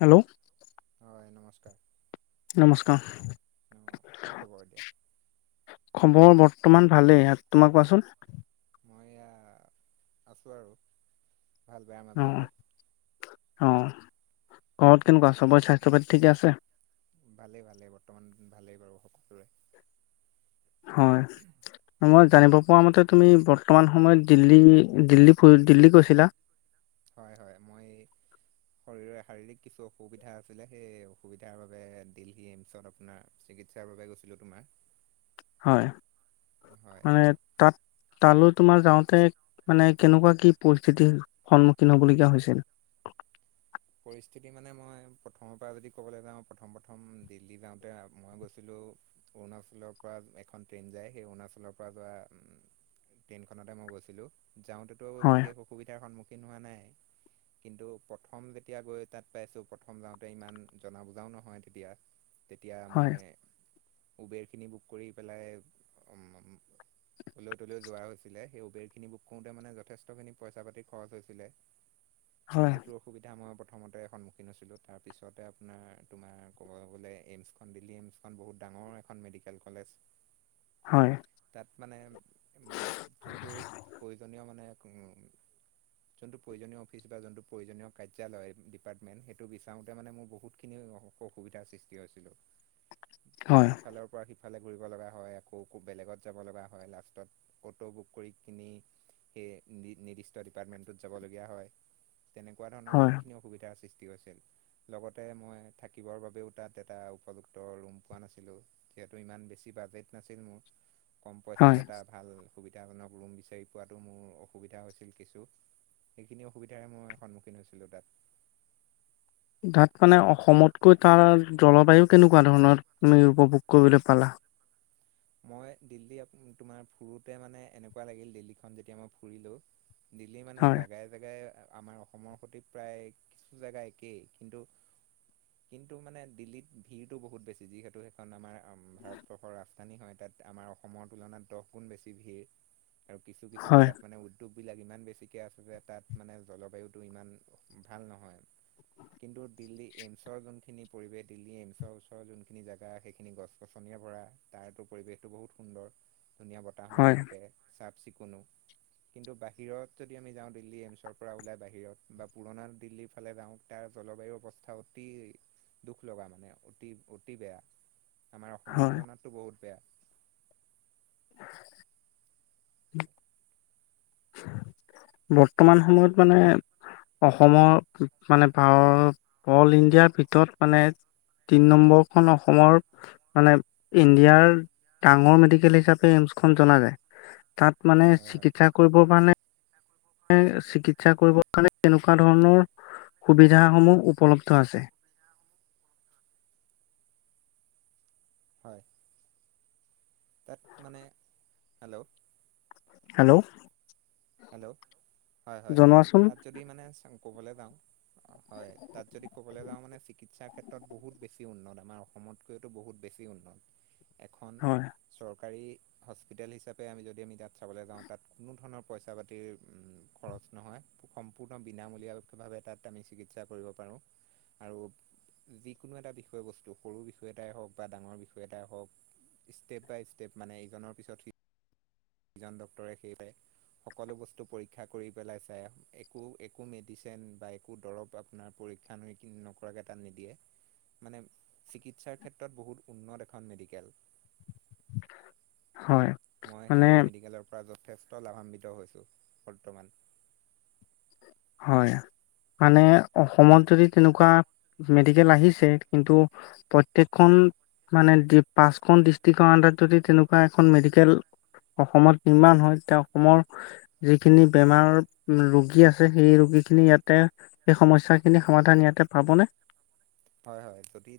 Hello. হয় নমস্কাৰ। অ কি খবৰ এতিয়া নমস্কাৰ খবৰ বৰ। তামান ভালেই তোমাৰ কোৱাচোন? মই এয়া আছোঁ আৰু। ভাল বেয়াৰ অ মাজতে অ ঘৰত কেনেকুৱা চবৰে স্বাস্থ্য প ঠিক আছে। ভালেই ভালেই বৰ্তমান ভালেই বাৰু সকলোৰে। হয় ম জানিব পৰা মতে তুমি বৰ্তমান সময়ত দিল্লী দিল্লী ফুৰি দিল্লী গৈছিলা। হয় হয় মই এই শৰৰে শাৰীৰিক কিছু অসুবিধা আছিলে সেই অসুবিধাৰ বাবে দিল্লী এইমচত আপোনাৰ চিকিৎসাৰ বাবে গৈছিলো তোমাৰ। হয় হয় মানে তাত তালৈ তোমাৰ যাওঁতে মানে কেনেকুৱা কি পৰিস্থিতিৰ সন্মুখীন হ'বলগীয়া হৈছিল? [inaudible] পৰিস্থিতি মানে মই প্ৰথমৰ পৰা যদি ক'বলৈ যাওঁ প্ৰথম প্ৰথম দিল্লী যাওঁতে মই গৈছিলোঁ। অৰুণাচলৰ পৰা এখন ট্ৰেইন যায় সেই অৰুণাচলৰ পৰা যোৱা উ ট্ৰেইনখনতে মই গৈছিলোঁ। যাওঁতেটো হয় বিশেষ অসুবিধাৰ সন্মুখীন হোৱা নাই কিন্তু প্ৰথম যে তিয়া গৈ তাত পাইছোঁ প্ৰথম যাওঁতে ইমান জনা বুজাও নহয় তেতিয়া। তেতিয়া হয় মই উবেৰখিনি বুক কৰি পেলাই অম মম এলৈ তলৈও যোৱা হৈছিলে সেই উবেৰখিনি বুক কৰোঁতে মানে যথেষ্টখিনি পইচা পাতি খৰচ হৈছিলে। হয় সেইটো অসুবি মই প্ৰথমতে সন্মুখীন হৈছিলো তাৰপিছতে আপোনাৰ তোমাৰ ক'ব গ'লে এইমছখন দিল্লী এইমছ বহুত ডাঙৰ এখন মেডিকেল কলেজ। হয় তাত মানে উম, যোনটো প্ৰয়োজনীয় মানে উম, যোনটো প্ৰয়োজনীয় অফিচ বা যোনটো প্ৰয়োজনীয় কাৰ্যালয়, ডিপাৰ্টমেণ্ট সেইটো বিচাৰোতে মানে মোৰ বহুতখিনি অসুবিধাৰ সৃষ্টি হৈছিলোঁ। হয় ইফালৰ পৰা সিফ ফালে ঘূৰিব লগা হয় আকৌ ব বেলেগত যাব লগা হয় লাষ্টত, অটো বুক কৰি কিনি সেই নি-নিৰ্দিষ্ট ডিপাৰ্টমেন্টত যাবলগীয়া হয় তেনেকুৱা ধৰণৰ হয় বহুতখিনি অসুবিধাৰ সৃষ্ তি হৈছিল। লগতে মই থাকিবৰ বাবেও তাত এটা উপযুক্ত ৰুম পোৱা নাছিলো যিহেতু ইমান বেছি বাজেট নাছিল মোৰ, কম পইচাত হয় এটা ভাল অসুবিধাজনক ৰুম বিচাৰি পোৱাতো মোৰ অসুবিধা হৈছিল কিছু সেইখিনি অসুবিধাৰে মই সন্মুখীন। [inaudible] তাত মানে অসমতকৈ তাৰ জলবায়ু কেনেকুৱা ধৰণৰ তুমি উপভোগ কৰিবলৈ পালা। মই দিল্লী তোমাৰ ফুৰোতে মানে এনেকুৱা লাগিল দিল্লীখন যেতিয়া মই ফুৰিলো। দিল্লি মানে হয় জোগাই জেগাই। আমাৰ অসমৰ সৈতে প্ৰায় কিছু জোগা একেই কিন্তু। কিন্তু মানে দিল্লীত ভিৰতটো বহুত বেছি যিহেতু সেইখন আমাৰ ভাৰতবৰ্ষৰ ৰা। হয় তাত আমাৰ অসমৰ তুলনাত দহ গুণ বেছি ভিৰ আৰু কিছু কিছু হয় জেগাত মানে উদ্যোগ। বিলাক ইমান বেছিকে আছে যে তাত মানে জলবায়ুতটো ইমান ভাল নহয়। কিন্তু দিল্লী এইমছৰ যোনখিনি পৰিৱেশ দিল্লী এইমছৰ ওচৰ যোনখিনি জাগা সেইখিনি গছ গছনিয় ভৰা। তাৰতো পৰিৱেশতটো বহুত সুন্দৰ ধুনীয়া বতাহ মাৰি হয় থাকে চাফ চিকুণো। কিন্তু বাহিৰত যদি আমি যাওঁ দিল্লী এইমছৰ পৰা ওলাই বাহিৰত বা পুৰণা দিল্লীৰ ফালে যাওঁ তাৰ। জলবায়ুৰ অৱস্থা অতি দুখ লগা মানে অতি অতি বেয়া। আমাৰ অসমৰ হয় তুলনাতটো বহুত বেয়া। উম। বৰ্তমান সময়ত মানে। অসমৰ মানে ভ অল ইণ্ডিয়াৰ ভিতৰত মানে। তিনি নম্বৰখন অসমৰ মানে ইণ্ডিয়াৰ। ডাঙৰ মেডিকেল হিচাপে এইমছ খ জনা যায় তাত মানে হয় হয় চিকিৎসা কৰিবৰ কাৰণে। চিকিৎসা কৰিব কাৰণে তেনেকুৱা ধৰণৰ। সুবিধাসমূহ উপলব্ধ আছে। অ। হয় তাত মানে হেল্ল'। হেল্ল'। হেল্ল' হয়, হয়, জনোৱাচোন তাত যদি মানে ক'বলৈ যাওঁ। হয়, তাত যদি ক'বলৈ যাওঁ মানে চিকিৎসা ক্ষেত্ৰত বহুত বেছি উন্নত আমাৰ অসমতকৈতো বহুত বেছি উন্নত। এখন হয় চৰকাৰী হস্পিতেল হিচাপে আমি যদি আমি তাত চাবলৈ যাওঁ, তাত কোনো ধৰণৰ পইচা পাতিৰ উম, খৰচ নহয় সম্পূৰ্ণ বিনামূলীয়াভাৱে তাত আমি চিকিৎসা কৰিব পাৰোঁ। আৰু যিকোনো এটা বিষয়বস্তু সৰু বিষয় এটাই হওঁক বা ডাঙৰ বিষয় এটাই হওঁক। ষ্টেপ বাই ষ্টেপ মানে ইকনৰ পিছত সি জন ডক্তৰে [unintelligible] সকলো বস্তু পৰা পেলাই চাই একো, একো মেডিচিন একো দৰব আপোনাৰ পৰীক্ষা [unintelligible] নকৰাকে তাত নিদিয়ে। মানে চিকিৎসাৰ ক্ষেত্ৰত বহুত উন্নত এখন মেডিকেল। হয়, মই মানে সেই মেডিকেলৰ পৰা যথেষ্ট লাভান্বিত হৈছো বৰ্তমান। হয়। মানে অসমত যদি তেনেকুৱা মেডিকেল আহিছে কিন্তু প্ৰত্যেকখন মানে ডিব পাঁচখন ডিষ্ট্ৰিকৰ আণ্ডাৰত যদি তেনেকুৱা এখন মেডিকেল অসমত ইমান হয় এতিয়া অসমৰ যিখিনি বেমাৰ ৰোগী আছ ছে সেই ৰোগীখিনি ইয়াতে সেই সমস্যাখিনি সমাধান ইয়াতে পাবনে? হয়, হয়, যদি,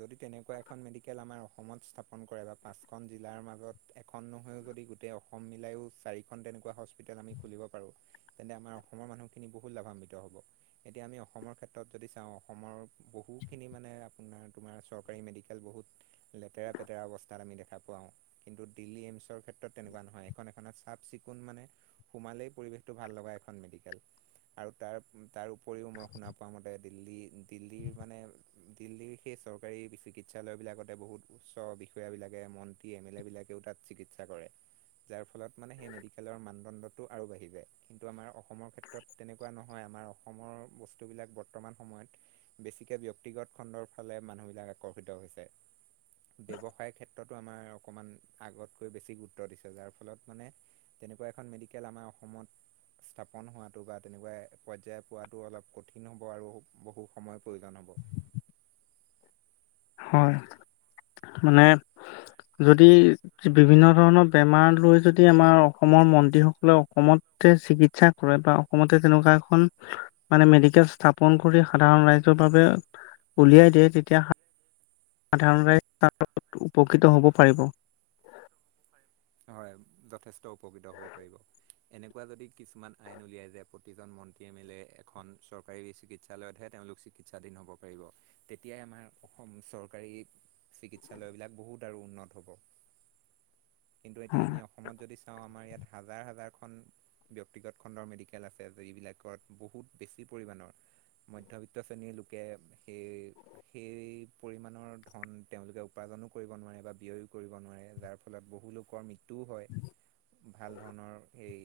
যদি তেনেকুৱা এখন মেডিকেল আমাৰ অসমত স্থাপন কৰে বা পাঁচখন জিলাৰ মাজত এখন নহয়ো যদি গোটেই অসম মিলায়ো চাৰিখন তেনেকুৱা হস্পিতাল আমি খুলিব পাৰোঁ তে ন্তে আমাৰ অসমৰ মানুহখিনি বহুত লাভান্বিত হ'ব এতিয়া আমি অসমৰ ক্ষেত্ৰত যদি চাওঁ অসমৰ বহু খিনি মানে আপোনাৰ তোমাৰ চৰকাৰী মেডিকেল বহুত লেতেৰা পেতেৰা অৱস্থাত আমি দেখা পাৱাওঁ। কিন্তু দিল্লী এইমছৰ ক্ষেত্ৰত তেনেকুৱা নহয়, এখন এখনত চাফ-চিকুণ মানে সোমালেই পৰিৱেশটো ভাল লগা এখ খন মেডিকেল আৰু তাৰ তাৰ উপৰিও মই শুনা পোৱা মতে দিল্লী দিল্লীৰ মানে দিল্লীৰ সেই চৰকাৰী চিকিৎসালয় বিলাকতে বহুত উচ্চ বিষয়া বিলাকে মন্ত্ৰী এম এল এ বিলাক [unintelligible] তাত চিকিৎসা কৰে। যাৰ ফলত মানে সেই মেডিকেলৰ মানদণ্ডটো আৰু বাঢ়ি যায়, কিন্তু আমাৰ অসমৰ ক্ষেত্ৰত তেনেকুৱা নহয়। আমাৰ অসমৰ বস্তুবিলাক বৰ্তমান সময়ত বেছি‌কে ব্য ব্যক্তিগত খণ্ডৰ ফালে মানুহবিলাক আকৰ্ষিত হৈছে। ব্যৱসায় ক্ষেত্ৰতো আমাৰ অকমান আগতকৈ বেছি গুৰুত্ব দিছে যাৰ ফলত মানে তেনেকুৱা এখন মেডিকেল আমাৰ অসমত স্থাপন হোৱাটো বা তেনেকুৱা পৰ্যায় পোৱাটো অলপ কঠিন হ'ব আৰু বহু সময়ৰ প্ৰয়োজন হ'ব। হয়, মানে যদি বিভিন্ন ধৰণৰ বেমাৰ লৈ যদি আমাৰ অসমৰ মন্ত্ৰী সকলে অসমত চিকিৎসা কৰে বা অসমতে তেনেকুৱা এখন মানে মেডিকেল স্থাপন কৰি সাধাৰণ ৰাইজৰ বাবে উলিয়াই দিয়ে তেতিয়া সাধাৰণ ৰাইজ [inaudible] উপকৃত হ'ব পাৰিব। হয়, যথেষ্ট উপকৃত হ'ব পাৰিব। এনেকুৱা যদি কিছুমান আইন উলিয়াই যে, প্ৰতিজন মন এম এ লে এখন চৰকাৰী চিকিৎসালয়তহে তেওঁলোক চিকিৎসাধীন হ'ব পাৰিব, তেতিয়াই আমাৰ অসম চৰকাৰী চিকিৎসালয় বিলাক বহুত আৰু উন্নত হ'ব। কিন্তু এতিয়া আমি অসমত যদি চাওঁ, আমাৰ ইয়াত হাজাৰ, হাজাৰখন ব্যক্তিগত খণ্ডৰ মেডিকেল আছে, যিবিলাকত বহুত বেছি পৰিমাণৰ মধ্যবিত্ত শ্ৰেণীৰ লোকে সেই, সেই পৰিমাণৰ ধন তেওঁলোকে উপা জনো কৰিব নোৱাৰে, বা ব্যয়ো কৰিব নোৱাৰে, যাৰ ফলত বহুলোকৰ মৃত্যুও হয়, ভাল ধৰণৰ সেই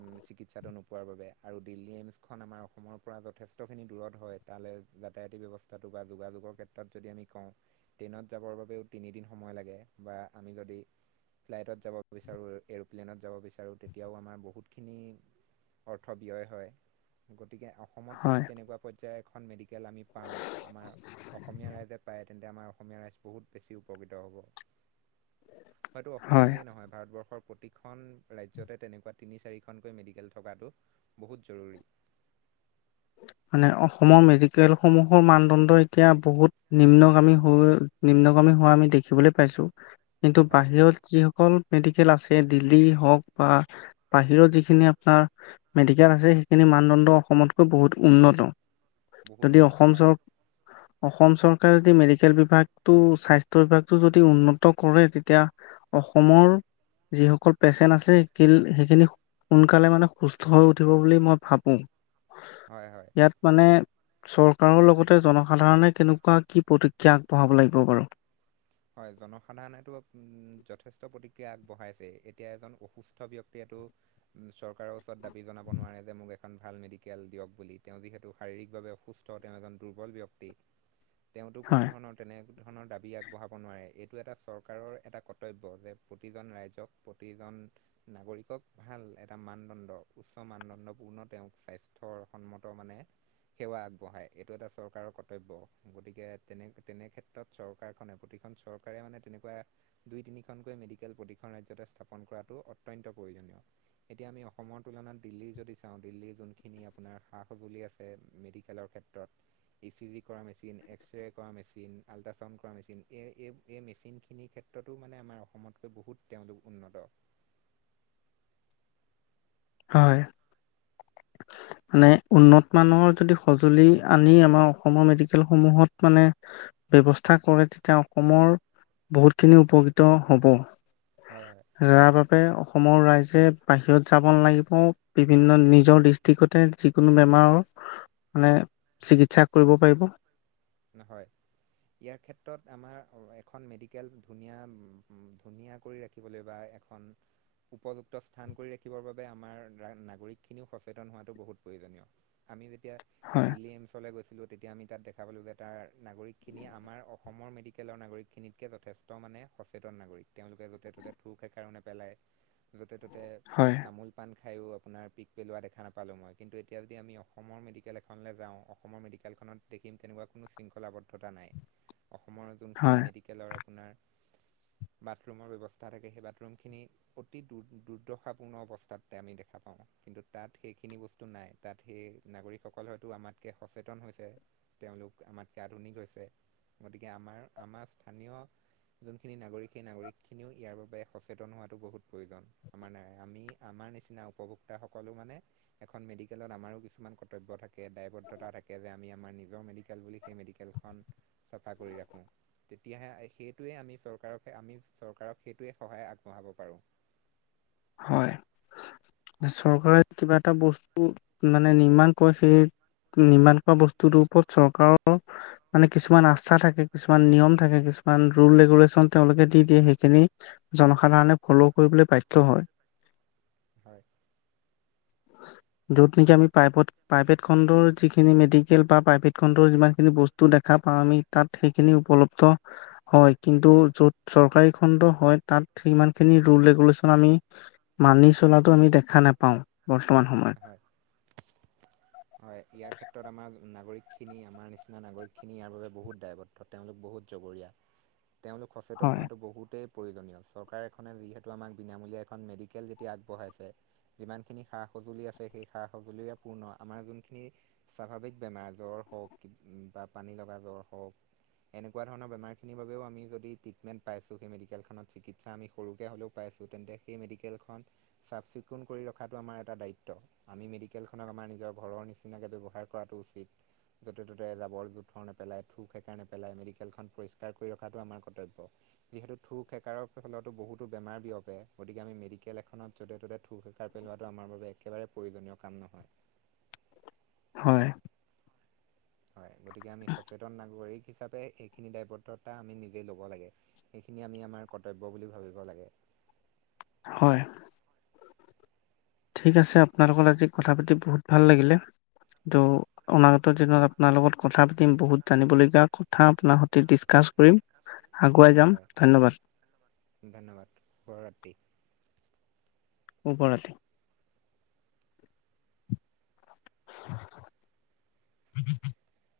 উম, চিকিৎসাটো নোপোৱাৰ বাবে আৰু দিল্লী এইমছ খন আমাৰ অসমৰ পৰা যথেষ্ট খিনি দূৰত হয়, তাত [unintelligible] যাতায়তি ব্যৱস্থাটো বা যোগাযোগৰ ক্ষেত্ৰত যদি আমি কওঁ, ট্ৰেইনত যাবৰ বাবেও‌ তিনিদিন সময় লা লাগে বা আমি যদি ফ্লাইটত যাব বিচাৰোঁ, এৰ'প্লেনত যাব বিচাৰোঁ তেতিয়াও আমাৰ বহুতখিনি অৰ্থ ব্যয় হয় গতিকে অ' অসমত হয় যদি তেনেকুৱা পৰ্যায়ৰ এখন মেডিকেল আমি পাওঁ, আমাৰ অসমীয়া ৰাইজে পায়। তেন্তে আমাৰ অসমীয়া ৰাইজ বহুত বেছি উপকৃত হ'ব। হয়তটো অসম হয় বুলিয়ে নহয় ভাৰতবৰ্ষৰ খন ৰাজ্যতে তেনেকুৱা তিনি চাৰিখনকৈ মেডিকেল থকাটো বহুত জৰুৰী [unintelligible] মানে অসমৰ মেডিকেলসমূহৰ মানদণ্ড এতিয়া বহুত নিম্নগামী হৈ নিম্নগামী ব হয় ব ণ্ড অসমতকৈ বহুত উন্নত বহুত যদি উন্নত অসম হয়। চৰকাৰ অসম চৰকাৰে যদি মেডিকেল বিভাগটো স্বাস্থ্য বিভাগতটো যদি উন্নত কৰে তেতিয়া অসমৰ যিসকল পেচেণ্ট আছে সেইখিনি সোনকালে মানে সুস্থ হৈ উঠিব বুলি মই ভাবো হয় হয় ইয়াত মানে চৰকাৰৰ লগতে জনসাধাৰণে কেনেকুৱা কি প্ৰতিক্ৰিয়া আগবঢ়াব লাগিব বাৰু হয় জনসাধাৰণেতো উম যথেষ্ট প্ৰতিক্ৰিয়া আগবঢ়াইছে এতিয়া এজন অসুস্থ ব্য্ক্তিয়ে চৰকাৰৰ ওচৰত দাবী জনাব নোৱাৰে যে মোক এখন ভাল মেডিকেল দিয়ক বুলি তেওঁ যিহেতু শাৰীক অসুস্থ তেওঁ এজন দুৰ্বল ব্যক্তি তেওঁতো কোনো হয়। ধৰণৰ তেনে ধৰণৰ দাবী আাক বঢ়াব নোৱাৰে এইটো এটা চৰকাৰৰ এটা কৰ্তব্য যে প্ৰতিজন ৰাইজক প্ৰতিজন নাগ পৰিকক ভাল এটা মানদণ্ড উচ্চ মানদণ্ড পূৰ্ণ তেওঁক স্বাস্থ্যৰ সন্মত মানে সেৱা আগবঢ়াই এইটো এটা চৰকাৰৰ কৰ্তব্য গতিকে তেনে তেনে ক্ষেত্ৰত চৰকাৰ প্ৰতিখন চৰকাৰে মানে তেনেকুৱা দুই তিনিখনকৈ মেডিকেল প্ৰতিন ৰাজয়তে স্থাপন কৰাটোো অতয়ন্ত প্ৰয়োজনীয় এতিয়া আমি অসমৰ তুলনাত দিল্লী যদি চাও দিল্লীৰ যোনখিনি আপোনাৰ সা সজুলি আছে [unintelligible] মেচিন এই এই এই মেচিনখিনিৰ ক্ষেত্ৰতো মানে আমাৰ অসমতকৈ বহুত তেওঁলোক উন্নত [unintelligible] হয় [unintelligible] মানে উন্নত মানৰ যদি সঁজুলি আনি আমাৰ অসমৰ মেডিকেল সমূহত মানে ব্য্ৱস্থা কৰে তেতিয়া অসমৰ বহুতখিনি উপকৃত হ'ব হয় হয় ৰা ব অসমৰ ৰাইজে বাহিৰত যাব নালাগিব বিভিন্ন নিজৰ ডিষ্ট্ৰিক্টতে যিকোনো বেমাৰ মানে চিকিৎসা কৰিব পাৰিব নহয় ইয়াৰ ক্ষেত্ৰত আমাৰ এখন মেডিকেল ধুনীয়া ধুনীয়া কৰি ৰাখিবলৈ বা এখন উপযুক্ত স্থান কৰি ৰাখিবৰ বাবে আমাৰ নাগৰিক খিনিও সেতন হোৱাো বহুত প্ৰয়োজনীয় আমি তেতিয়া হয় দিল্লী এইমচলৈ গৈছিলো তেতিয়া আমি তাত দেখা পালো যে তাৰ নাগৰিকখিনি আমাৰ অসমৰ মেডিকেলৰ নাগৰিকখিনিতকৈ যথেষ্ট মানে সচেতন নাগৰিক তেওঁলোক য'তে ত'তে থ স কাৰণে পেলাই য'তে ত'তে হয় তামোল পা খায়ো আপোনাৰ পিক পেলোৱা দেখা নাপালোঁ মই কিন্তু এতিয়া যদি আমি অসমৰ মেডিকেল এখনলৈ যাওঁ অসমৰ মেডিকেলখন কোনো শৃখলদ্ধা নাই অসমখিন হয় আপোনাৰ বাথৰুমৰ ব্যৱস্থা থাকে সেই বাথৰুম খিনি অতি দুৰ্দশাপূৰ্ণ অৱস্থা আমি দেখাা া কিন্তু তাত সেইখিনি বস্তু নাই তাত সেই নাগৰিকসকল হয়তো আমাতকে সচেতন হৈছে তেওঁলোক আমাত ক ধনি গৈছে গতিকে আমাৰ আমাৰ স্থানীয় যোনখিনি নাগৰিক সেই নাগৰিক খিনিও ইয়াৰ বাবে সচেতন হোৱাো বহুত প্ৰয়োজন আমাৰ ন আমি আমাৰ মাৰ নিচিনা উপভোক্তা সকলো মানে এখন মেডিকেলত আমাৰো কিছুমান কৰ্তব্য থাকে তাকে দায়বদ্ধতা থাকে যেমি আমাৰ নিজৰ মেডিক ম চ কৰি ৰা সেইটোোৱে আমি চকাৰি চৰকাৰক সেইটোোৱে সহায় আগবঢ়াব পাৰোঁ হয় চৰকাৰে কিবা এটা বস্তু মানে নিৰ্মাণ কৰে সেই নিৰ্মাণ কৰা বস্তুটোৰ ওপৰত চৰকাৰৰ মানে কিছুমান আস্থা থাকে, কিছুমান নিয়ম থাকে, কিছুমান ৰুল ৰেগুলেশচন তেওঁলোকে দি দিয়ে সেইখিনি জনসাধাৰণে ফ'ল' কৰিবলৈ বাধ্য হয়। হয়। [inaudible] য'ত নেকি আমি পাইপত পাইপেট খণ্ডৰ যিখিনি মেডিকেল বা পাইভেট খণ্ডৰ যিমানখিনি বস্তু দেখা পাৰা আমি তাত সেইখিনি উপলব্ধ হয়। কিন্তু য'ত চৰকাৰী খণ্ড হয় তাত থিমানখিনি ৰুল ৰেগুলেশচন আমি মানি চলাটো আমি দেখা নেপাওঁ। [unintelligible] সময় হয় হয়। ইয়াৰ ক্ষেত্ৰত আমাৰ নাগৰিকখিনি আমাৰ নিচিনা নাগৰিকখিনি ইয়াৰ বাবে বহুত দায়বদ্ধ। তেওঁলোক বহুত জগৰীয়া। তেওঁলোক সচেতন হয় হোৱাতো বহুতে প্ৰয়োজনীয়। চৰকাৰ এখনে যিহেতু আমাক বিনামূলীয়া এখন মেডিকেল যেতিয়া আগবঢ়াইছে। যিমানখিনি সা সঁজুলি আছে সেই সা সঁজুলিৰে পূৰ্ণ আ আমাৰ যোনখিনি স্বাভাৱিক বেমাৰ জ্বৰ হওঁক বা পানী লগা জ্বৰ হওঁক। এনেকুৱা ধৰণৰ বেমাৰখিনি বাবেও আমি যদি ট্ৰিটমেণ্ট পাইছোঁ, সেই মেডিকেলখনত চিকিৎসা আমি সৰুকে হ'লেও পাইছ তেন্তে, সেই মেডিকেল খন চাফ চিকুণ কৰি ৰখাতটো আমাৰ এটা দায়িত্ব। আমি মেডিকেল খনক আমাৰ নিজৰ ঘৰৰ নিচিনাকে ব্যৱহাৰ কৰাটো উচিত। য'তে ত'তে জাবৰ জোথৰ নেপেলাই থু সেকাৰ নেপেলাই, মেডিকেলখন পৰিস্কাৰ কৰি ৰখাটো আমাৰ কৰ্তব্য। যিহেতু থোক সেকাৰৰ ফলতো বহুতো বেমাৰ বিয়পে গতিকে আমি মেডিকেল এখনত যতে ততে থোক সেকাৰ পেলোৱাটো আমাৰ বাবে একেবাৰে প্ৰয়োজনীয় কাম নহয়। হয়। হয় গতিকে আমি সচেতন নাগৰিক হিচাপে এইখিনি দায়বদ্ধতা আমি নিজে লব লাগে। এইখিনি আমি আমাৰ কৰ্তব্য বুলি ভাবিব লাগে। হয়। ঠিক আছে, আপোনাৰ লগত আজি কথা পাতি বহুত ভাল লাগিলে। ত' অনাগত দিনত আপোনাৰ লগত কথা পাতিম বহুত জানিব লগিয়া কথা আপোনাৰ সতে ডিচকাচ কৰিম, আগুৱাই হয় যাম হয় ধন্যবাদ। ধন্যবাদ শুভৰাত্ৰি। ওপৰতে‍‌‌ [inaudible]